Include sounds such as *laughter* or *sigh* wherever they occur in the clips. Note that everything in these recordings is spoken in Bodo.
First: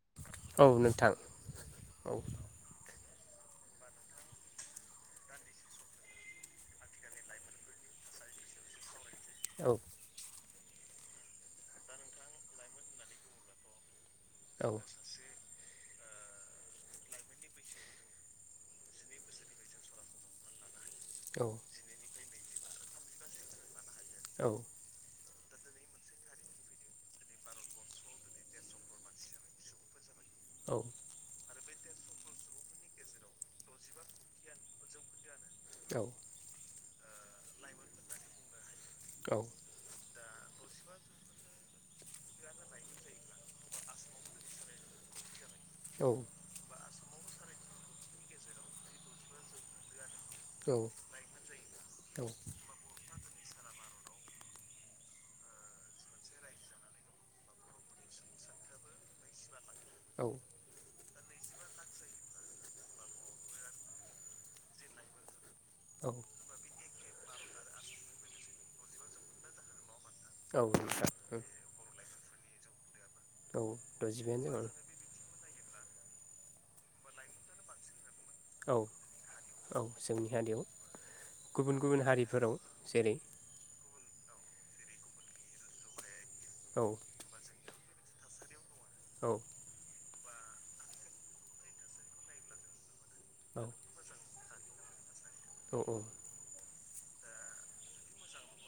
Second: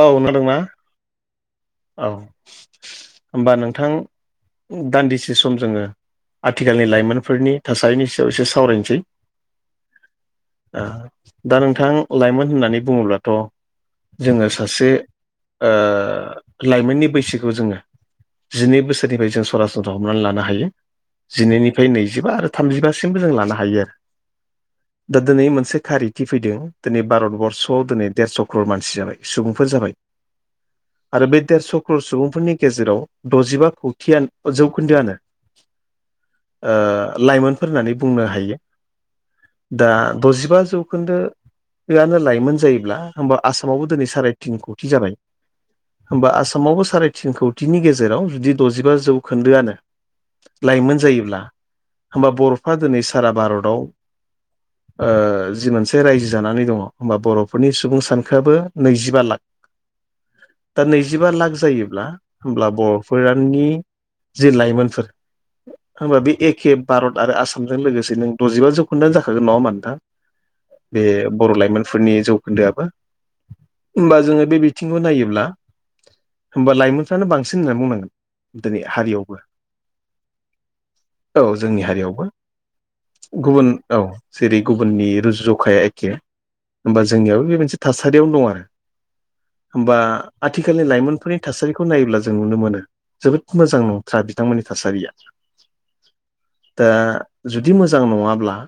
औ नादोंना औ नोंथां औ होमबा नोंथां दान्दिसे सम जोङो आथिखालनि लाइमोनफोरनि थासारिनि सायाव एसे सावरायनोसै औ ओ दा नोंथां लाइमोन होननानै बुङोब्लाथ' जोङो औ सासे ओ लाइमोननि बैसोखौ जोङो जिनै बोसोरनिफ्राय जों सरासनस हमनानै लानो हायो। जिनैनिफ्राय नैजिबा आरो थामजिबासिमबो जों लानो हायो आरो। औ दा दिनै मोनसे खारिथि फैदों दिनै भारतबर्स'आव दिनै देरस' ख्रर मानसि जाबाय सुबुंफोर जाबाय। *inaudible* औ आरो बे देरसक्र' सुबुंफोरनि गेजेराव द'जिबा खौथिय जौखोन्दोआनो औ ओ लाइमोनफोर होननानै बुंनो हायो औ दा द'जिबा जौखोन्दो बेनो लाइमोन जायोब्ला होमबा आसामावबो दिनै साराय तिन कौथि जाबाय होमबा आसामावबो साराय थिन कौतिनि गेजेराव जुदि द'जिबा जौखोन्दोआनो लाइमोन जायोब्ला होमबा बर'फ्रा दिनै सारा भारताव ओ जि मोनसे रायजो जानानै दङ होमबा बर'फोरनि सुबुं सानखोआबो नैजिबा लाख औ दा नैजिबा लाख जायोब्ला होमब्ला बर'फोरनि जि लाइमोनफोर होनबा बे नोंथां एखे भारत आरो आसामजों लोगोसे नों द'जिबा जौखोन्दोआनो जाखागोन नङा होनबा नोंथां? बे बर' लाइमोनफोरनि जौखोन्दोआबो। औ होमबा जोङो द'जिबायानो जाबाय बे बिथिंखौ नायोब्ला होमबा लाइमोनफ्रानो बांसिन होननानै बुंनांगोन। औ दिनै हारियावबो औ जोंनि हारियाव औ गुबुन जोंनि गुबुन हारियावबो हारिफोराव जेरै गुबुन औ जेरै गुबुननि रुजु जखाया एखे औ होनबा जोंनियाबो बे मोनसे थासारियावनो दं आरो। औ होम बा आथिखालनि लाइमोनफोरनि थासारिखौ नायोब्ला जों नुनो मोनो जोबोद औ मोजां नङ जा बिथांमोननि थासारिया औ औ दा जुदि मोजां नङाब्ला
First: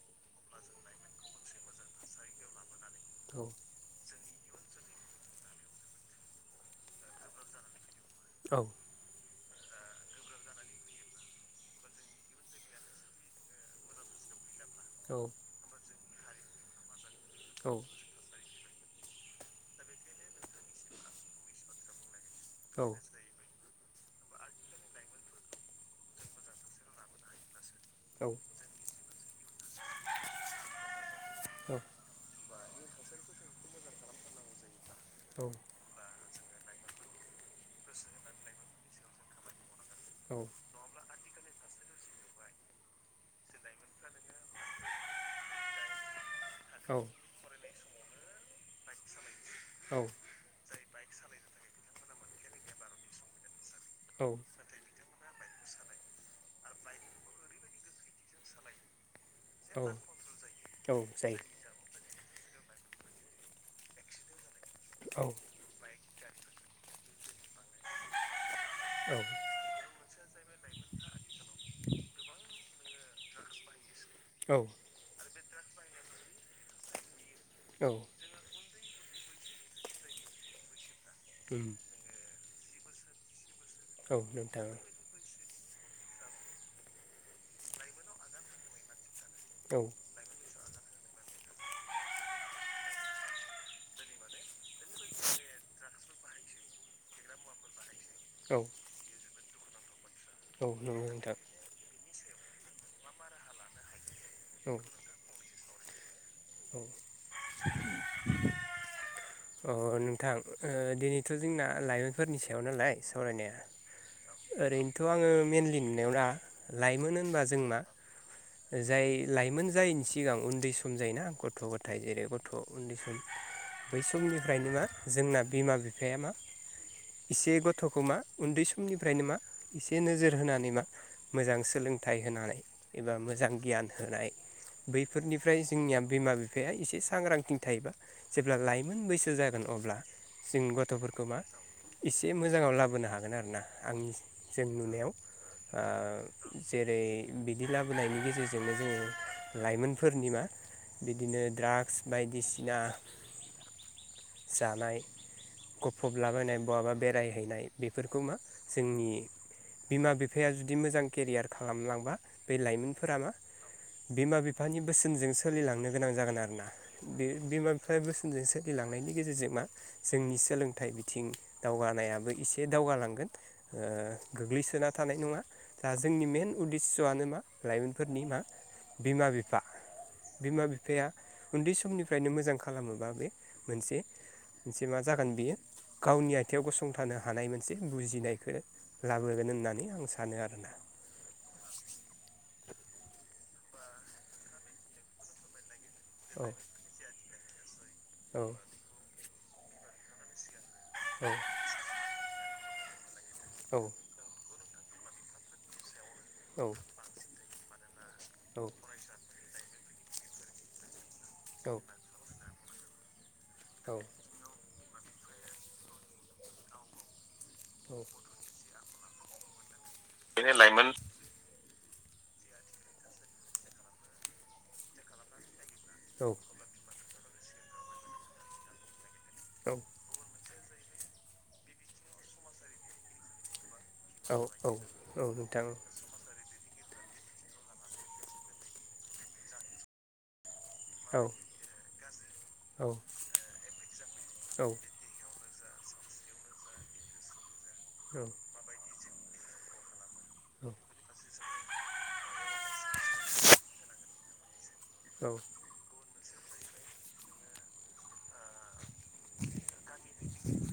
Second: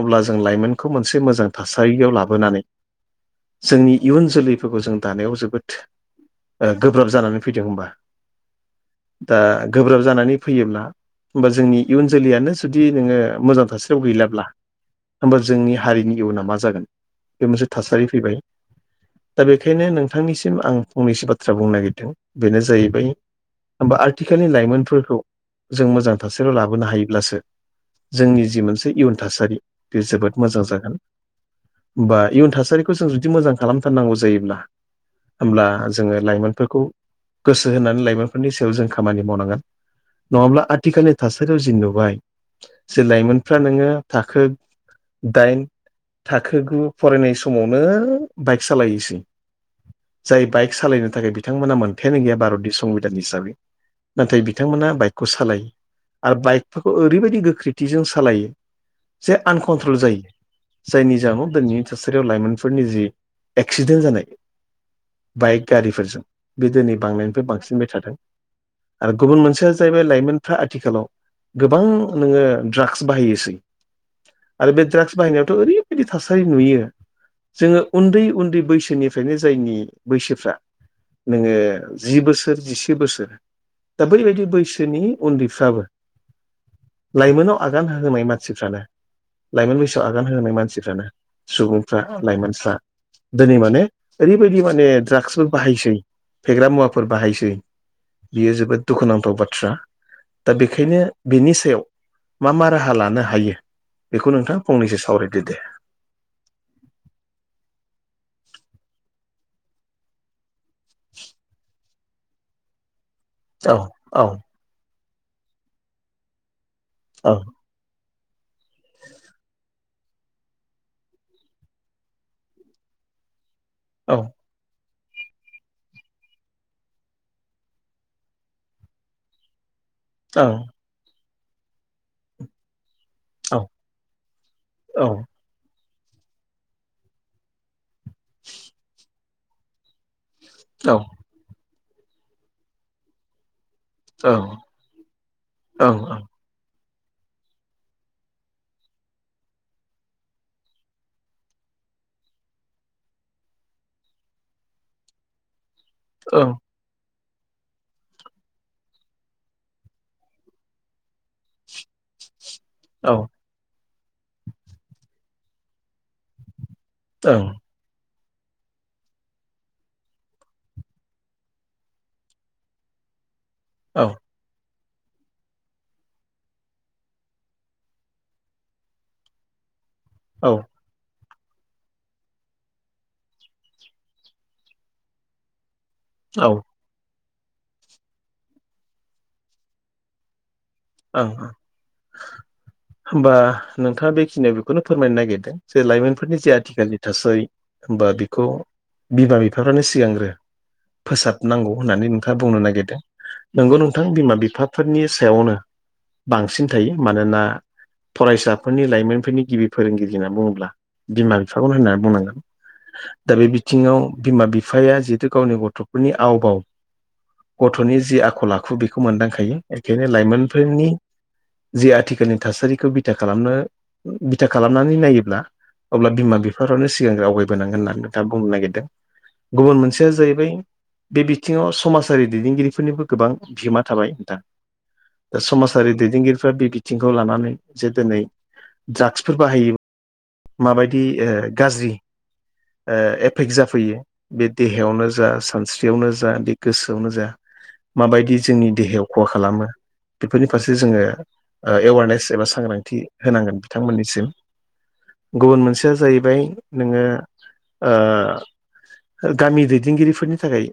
अब्ला जों लाइमोनखौ मोनसे मोजां थासारियाव लाबोनानै औ जोंनि इयुन जोलैफोरखौ जों दानायाव जोबोद ओ गोब्राब जानानै फैदों होमबा औ। दा गोब्राब जानानै फैयोब्ला होमबा जोंनि इयुन जोलैयानो जुदि नोङो मोजां थासारियाव गैलाब्ला होमबा जोंनि हारिनि इयुना मा जागोन बे मोनसे औ थासारि फैबाय दा बेखायनो नोंथांनिसिम आं फंनैसो बाथ्रा बुंनो नागिरदों बेनो औ जाहैबाय होमबा आथिखालनि लाइमोनफोरखौ जों मोजां थासारियाव लाबोनो हायोब्लासो जायो जोंनि जि मोनसे इयुन थासारि बे जोबोद मोजां जागोन। औ बा इयुन थासारिखौ जों जुदि मोजां खालामथारनांगौ जायोब्ला होमब्ला जोङो लाइमोनफोरखौ गोसो होनानै लाइमोनफोरनि सायाव जों खामानि मावनांगोन नङाब्ला आ आथिखालनि थासारियाव जि नुबाय जे लाइमोनफ्रा नोङो थाखो दाइन थाखो गु औ फरायनाय समावनो बाइक सालायोसै। औ। जाय बाइक सालायनो थाखाय बिथांमोना मोनथायानो गैया भारतनि संबिधान हिसाबै नाथाय बि बिथांमोना बाइकखौ सालायो। आरो बाइकफोरखौ ओरैबायदि गोख्रैथिजों सालायो जे आनकन्ट्रल जायो जायनि जाहोनाव दिनैनि थासारियाव लाइमोनफोरनि जि एक्सिडेन्ट जानाया। औ। बाइक गारिफोरजों बे दिनै बांनायनिफ्राय बांसिनबाय थादों। आरो गुबुन मोनसेया जाहैबाय लाइमोनफ्रा आथिखालाव गोबां नोङो ड्राग्स बाहायोसै आरो बे ड्राग्स बाहायनायावथ' ओरैबायदि थासारि नुयो। जोङो औ उन्दै उन्दै बैसोनिफ्रायनो जायनि बैसोफ्रा औ नोङो। जि बोसोर जिसे बोसोर दा औ बैबायदि नोंथां बैसोनि उन्दैफ्राबो लाइमोनाव आगान होहांनाय मानसिफ्रानो लाइमोन औ बैसोआव आ -गान होहांनाय मानसिफ्रानो सुबुंफ्रा लाइमोनफ्रा दिनै माने ओरैबायदि माने द्राग्सबो बाहायसै फेग्रा मुवाफोर बाहायसै बियो औ जोबोद दुखुनांथाव बाथ्रा दा बेखायनो नंगौ नोंथां बिनि सायाव मा मा राहा लानो हायो बेखौ नोंथाङा औ फंनैसो सावरायदो दे। औ अ नोंथां? ओ दिनैथ' जोंना लाइमोनफोरनि सायाव नालाय सावरायनाया औ औ ओरैनोथ' आङो मेनलि नुनायाव दा लाइमोन औ होनबा जोंना जाय लाइमोन जायैनि सिगां उन्दै सम जायोना। गथ' गथाय जेरै गथ' उन्दै सम बै औ समनिफ्रायनो मा जोंना बिमा बिफाया मा एसे गथ'खौ मा उन्दै समनिफ्रायनो मा एसे नोजोर औ होनानै मा मोजां सोलोंथाइ होनानै एबा मोजां औ गियान होनाय औ बैफोरनिफ्राय जोंनिया बिमा बिफाया एसे सांग्रांथि थायोबा जेब्ला लाइमोन बैसो जागोन अब्ला जों औ गथ'फोरखौ मा एसे मोजाङाव लाबोनो हागोन आरो ना। आं जों नुनायाव ओ औ औ जेरै बिदि लाबोनायनि गेजेरजोंनो जोङो लाइमोनफोरनि मा बिदिनो द्राग्स बायदिसिना जानाय। औ गफबलाबायनाय बहाबा बेरायहैनाय बेफोरखौ मा जोंनि बिमा बिफाया जुदि मोजां केरियार खालामलांबा बे औ लाइमोनफोरा मा बिमा बिफानि बोसोनजों सोलिलांनो गोनां जागोन आरो ना। बे ओं बिमा बिफानि बोसोनजों सोलिलांनायनि गेजेरजों मा जोंनि सोलोंथाइ बिथिं दावगानायाबो एसे दावगालांगोन ओ औ गोग्लैसोना थानाय नङा दा जोंनि मेन उद्देस्'आनो मा लाइमोनफोरनि मा बिमा बिफा औ बिमा बिफा बिफा बिफाया उन्दै समनिफ्रायनो मोजां खालामोबा बे मोनसे। मोनसे मा जागोन बियो गावनि औ आथिाव गसंथानो हानाय मोनसे बुजिनायखौ लाबोगोन होननानै आं सानो आरोना। औ औ। होमबा नोंथाङा बेखिनियाव बेखौनो फोरमायनो नागिरदों जे लाइमोन नि औ जे आथिखालनि थासारि हबा औ बेखौ बिमा बिफाफ्रानो सिगां फोसाबनांगौ होननानै नोंथाङा बुंनो नागिरदों। औ नोंगौ नोंथां बिमा बिफा फोरनि सायावनो बांसिन थायो मानोना फरायसाफोरनि लाइमोनफोरनि गिबि फोरोंगिरि होनना बुङोब्ला बिमा बिफाखौ औ होननानै बुंनांगोन। दा बे औ बिथिङाव बिमा बिफा बिफाया जिहेथु गावनि गथ'फोरनि आवबाव औ बेनो लाइमोन औ नोंथां औ गथ'नि जि आखल आखु बे बेखौ मोनदांखायो बेखायनो लाइमोनफोरनि। जिे आथिखालनि थासारिखौ बिथा खालामनो बिथा खालामनानै नायोब्ला अब्ला बिमा बिफाफ्रानो सिगां आवगायबोनांगोन होननानै दा बुंनो नागिरदों। गुबुन मोनसेया जाहैबाय बे बिथिङाव समाजारि दैदेनगिरिफोरनिबो। गोबां बिहोमा थाबाय नोंथां। दा समाजारि दैदेनगिरिफ्रा बे बिथिंखौ लानानै जे दिनै ड्राग्सफोर बाहायो। माबायदि ओ गाज्रि ओ एफेक्ट जाफैयो बे देहायावनो जा सानस्रियावनो जा बे गोसोआवनो जा माबायदि जोंनि देहायाव खहा खालामो। बेफोरनि फारसे जोङो ओ एवारनेस एबा सांग्रांथि होनांगोन बिथांमोननिसिम। गुबुन मोनसेया जाहैबाय नोङो ओ गामि दैदेनगिरिफोरनि थाखाय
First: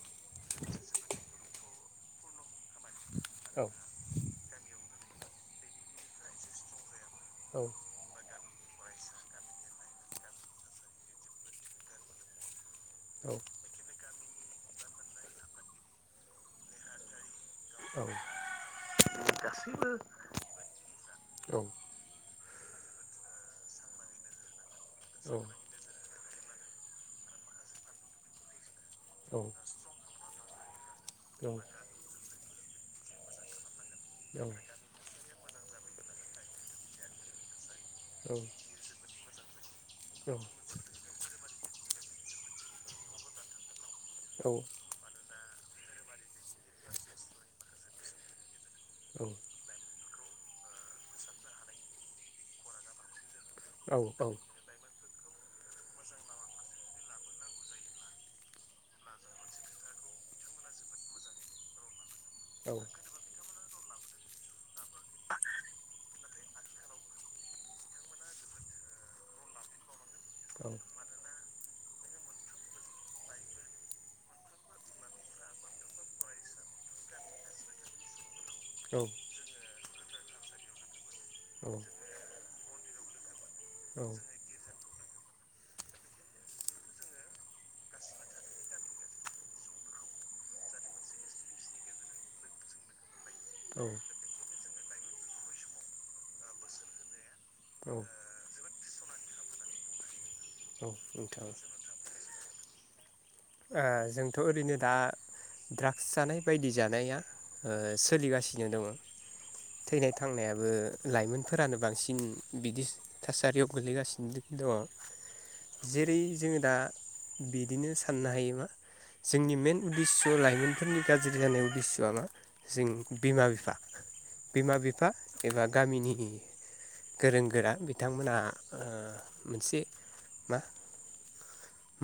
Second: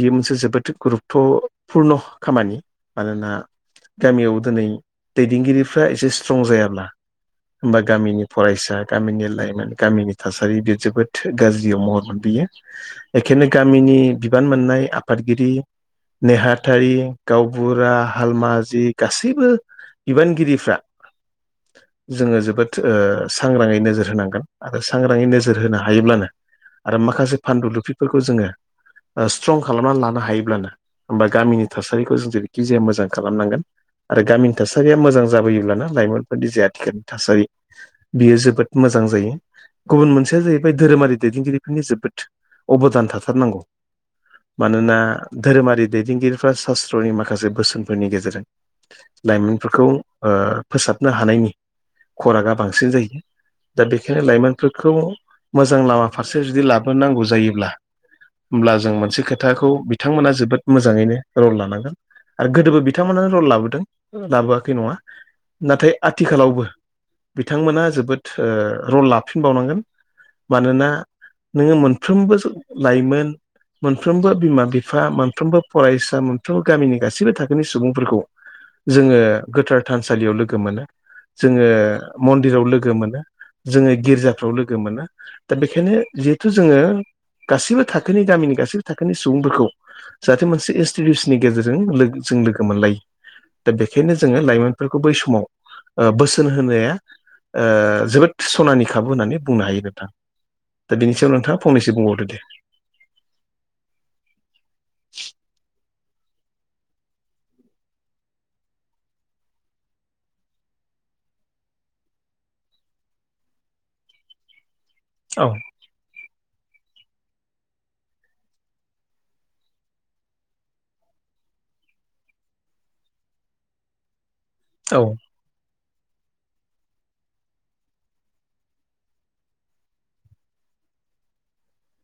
बियो मोनसे जोबोद गुरुपत पुरन खामानि मानोना औ गामियाव दिनै दैदेनगिरिफ्रा एसे स्ट्रं जायाब्ला होमबा गामिनि फरायसा गामिनि लाइमोन गामिनि थासारि बेयो जोबोद गाज्रियाव महर मोन बियो एखायनो गामिनि बिबान मोननाय आफादगिरि नेहाथारि गावबुरा हालमाजि गासैबो बिबानगिरिफ्रा जोङो जोबोद सांग्राङै नोजोर होनांगोन। आरो सांग्राङै नोजोर होनो हायोब्लानो आरो माखासे फानदु लुफिफोरखौ जोङो। स्ट्रं खालामनानै लानो हायोब्लानो होमबा गामिनि थासारिखौ जों जेरैखि जाया मोजां खालामनांगोन। आरो गामिनि थासारिया मोजां जाबोयोब्लाना लाइमोनफोरनि जे आथिखालनि थासारि औ बियो औ जोबोद मोजां जायो गुबुन मोनसेया जाहैबाय बे धोरोमारि दैदेनगिरिफोरनि जोबोद अबदान थाथारनांगौ नोंथां ओ मानोना धोरोमारि दैदेनगिरिफ्रा सास्त्रनि माखासे बोसोनफोरनि गेजेरजों लाइमोन फोरखौ ओ फोसाबनो हानायनि खरागा बांसिन जायो दा बेखायनो लाइमोन फोरखौ मोजां लामा फारसे जुदि लाबोनोनांगौ जायोब्ला होमब्ला जों मोनसे खोथाखौ बिथांमोना जोबोद मोजाङैनो रल लानांगोन। आरो गोदोबो बिथांमोनानो रल लाबोदों लाबोआखै नङा नाथाय आथिखालावबो बिथांमोना जोबोद ओ रल लाफिनबावनांगोन मानोना नोङो मोनफ्रोमबो *unintelligible* लाइमोन। मोनफ्रोमबो बिमा-बिफा मोनफ्रोमबो फरायसा मोनफ्रोमबो गामिनि गासैबो थाखोनि सुबुंफोरखौ जोङो गोथार थानसालियाव लोगो मोनो जोङो मन्दिराव लोगो मोनो। जोङो गिर्जाफ्राव लोगो मोनो। दा बेखायनो जिहेथु जोङो गासैबो थाखोनि गामिनि गासैबो थाखोनि सुबुंफोरखौ जाहाथे मोनसे इनस्टिटिउसननि गेजेरजों लो जों लोगो मोनलायो। दा बेखायनो जोङो लाइमोनफोरखौ बै समाव ओ बोसोन होनाया। ओ जोबोद सनानि खाबु होननानै बुंनो हायो *unintelligible* दा बेनि सायाव नोंथाङा फंनैसो बुंबावदो दे। ओ जोंथ' ओरैनो दा ड्राग्स जानाय बायदि जानाया ओ सोलिगासिनो दङ। थैनाय थांनायाबो लाइमोनफोरानो बांसिन बिदि थासारियाव गोलैगासिनो दङ। औ जेरै जोङो दा बिदिनो साननो हायो मा जोंनि मेन उदेस्स' लाइमोनफोरनि गाज्रि जानाय उदेस्स'आ मा जों बिमा बिफा बिमा औ बिफा एबा गामिनि गोरों गोरा बिथांमोनहा ओ मोनसे मा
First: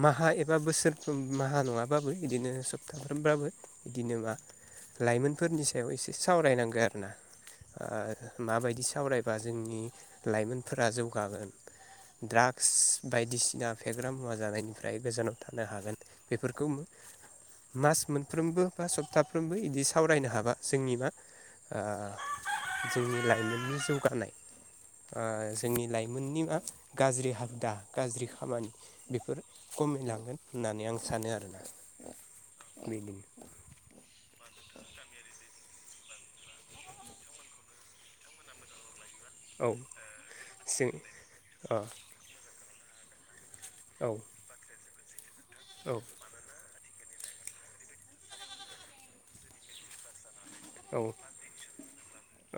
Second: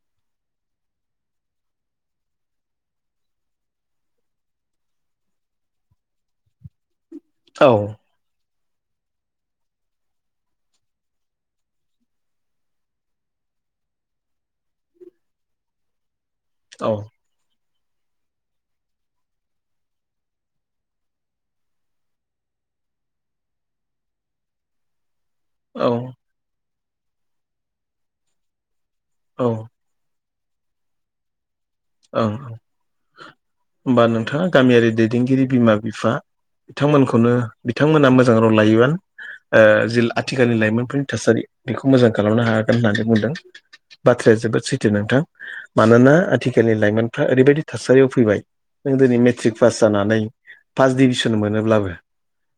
माहा एबा बोसोरफ्रोम माहा नङाबाबो बिदिनो सप्ताफ्रोमबाबो बिदि नोङा। लाइमोनफोरनि सायाव एसे सावरायनांगौ आरोना औ ओ माबायदि सावरायबा जोंनि लाइमोनफोरा जौगागोन। ड्राग्स बायदिसिना फेग्रा मुवा जानायनिफ्राय गोजानाव थानो हागोन बेफोरखौ मो औ मास मोनफ्रोमबो बा सप्ताफ्रोमबो बिदि सावरायनो हाबा जोंनि मा ओ जोंनि लाइमोननि जौगानाय ओ औ जोंनि लाइमोननि मा गाज्रि हाबदा गाज्रि खामानि बेफोर औ खमायलांगोन होननानै आं सानो आरोना। ओं बेदिनो होमबा नोंथाङा गामियारि दैदेनगिरि बिमा बिफा थांमोनखौनो बिथांमोना मोजां रल लायोबा ओ औ जि आथिखालनि जों लाइमोनफोरनि थासारि अ बेखौ मोजां खालामनो हायागोन होननानै बुंदों। औ बाथ्राया जोबोद सैथो नोंथां औ मानोना थिखालनि लाइमोनफ्रा ओरैबायदि थासारियाव फैबाय जों दिनै मेट्रिक पास जानानै फार्स्ट औ डिभिसन मोनोब्लाबो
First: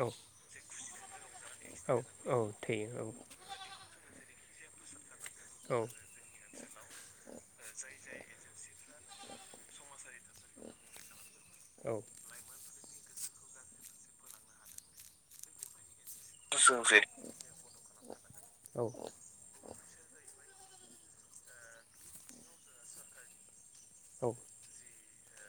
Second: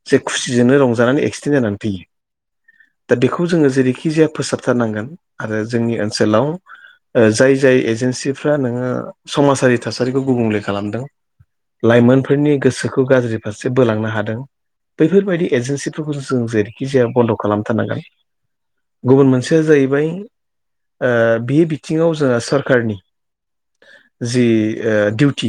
औ जे खुसिजोंनो रंजानानै एक्सिडेन्ट जानानै औ थैयो। औ थैयो औ खौ जोङो जेरैखि जाया फोसाबथारनांगोन आरो औ औ जोंनि ओ सोलाव ओ जाय-जाय एजेन्सि फ्रा नोङो समाजारि थासारिखौ गुबुंले खालामदों औ लाइमोन फोरनि गोसोखौ गाज्रि फारसे बोलांनो हादों बैफोरबायदि एजेन्सि फोरखौ जों जेरैखि जाया बन्द' खालामथारनांगोन औ गुबुन मोनस सेया जाहैबाय ओ बे बिथिङाव जोंहा सरकारनि औ जि ओ डिउटि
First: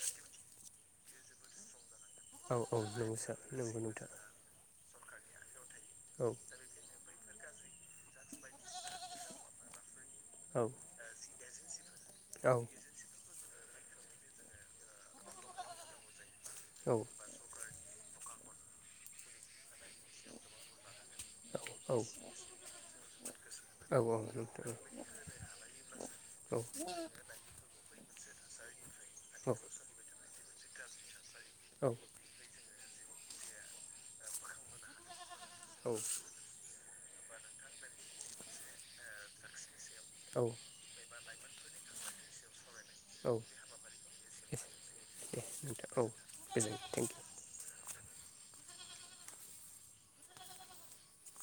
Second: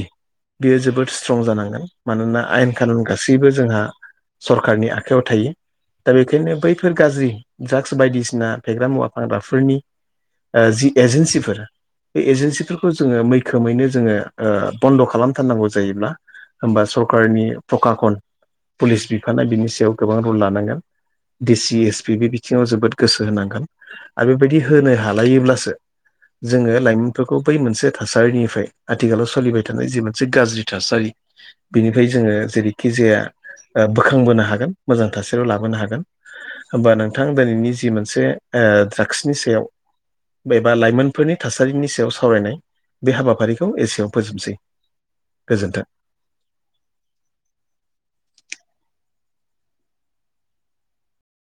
बेयो जोबोद स्ट्रं जानांगोन। मानोना आयेन औ खानुन नंगौ सार गासैबो नंगौ जोंहा‌ नोंथां सरखारारनि आखायाव थायो दा औ बेखायनो बैफोर गाज्रि ड्राग्स बायदिसिना फेग्रा मुवा फानग्राफोरनि औ ओ जि एजेन्सिफोर बे औ एजेन्सिखौ खौ जोङो मैखोमैनो जोङो ओ बन्द' खालामथारनांगौ जायोब्ला होमबा औ सरकारनि फकाखन पुलिस बिफाना बिनि सायाव गोबां रुल लानांगोन डिसि औ एस पि बे सिंङाव जोबोद गोसो होनां गोन औ आरो बेबायदि नोंथां होनो हालायोब्लासो जोङो लाइमोनफोरखौ बै मोनसे थासारिनिफ्राय आथिखालाव औ सोलिबाय थानाय जि मोनसे गाज्रि थासारि औ बिनिफ्राय जोङो जेरैखि जाया ओ बोखांबोनो हागोन। मोजां थासारियाव लाबोनो औ हागोन। होमबा नोंथां दिनैनि जि मोनसे ओ ड्रागसनि सायाव औ बेबा लाइमोन फोरनि थासारिनि सायाव सावरायनाय बे औ हाबाफारिखौ एसेयाव फोजोबसै एस दे गोजोन्थों। नोंथां औ गोजोन थेंक इउ।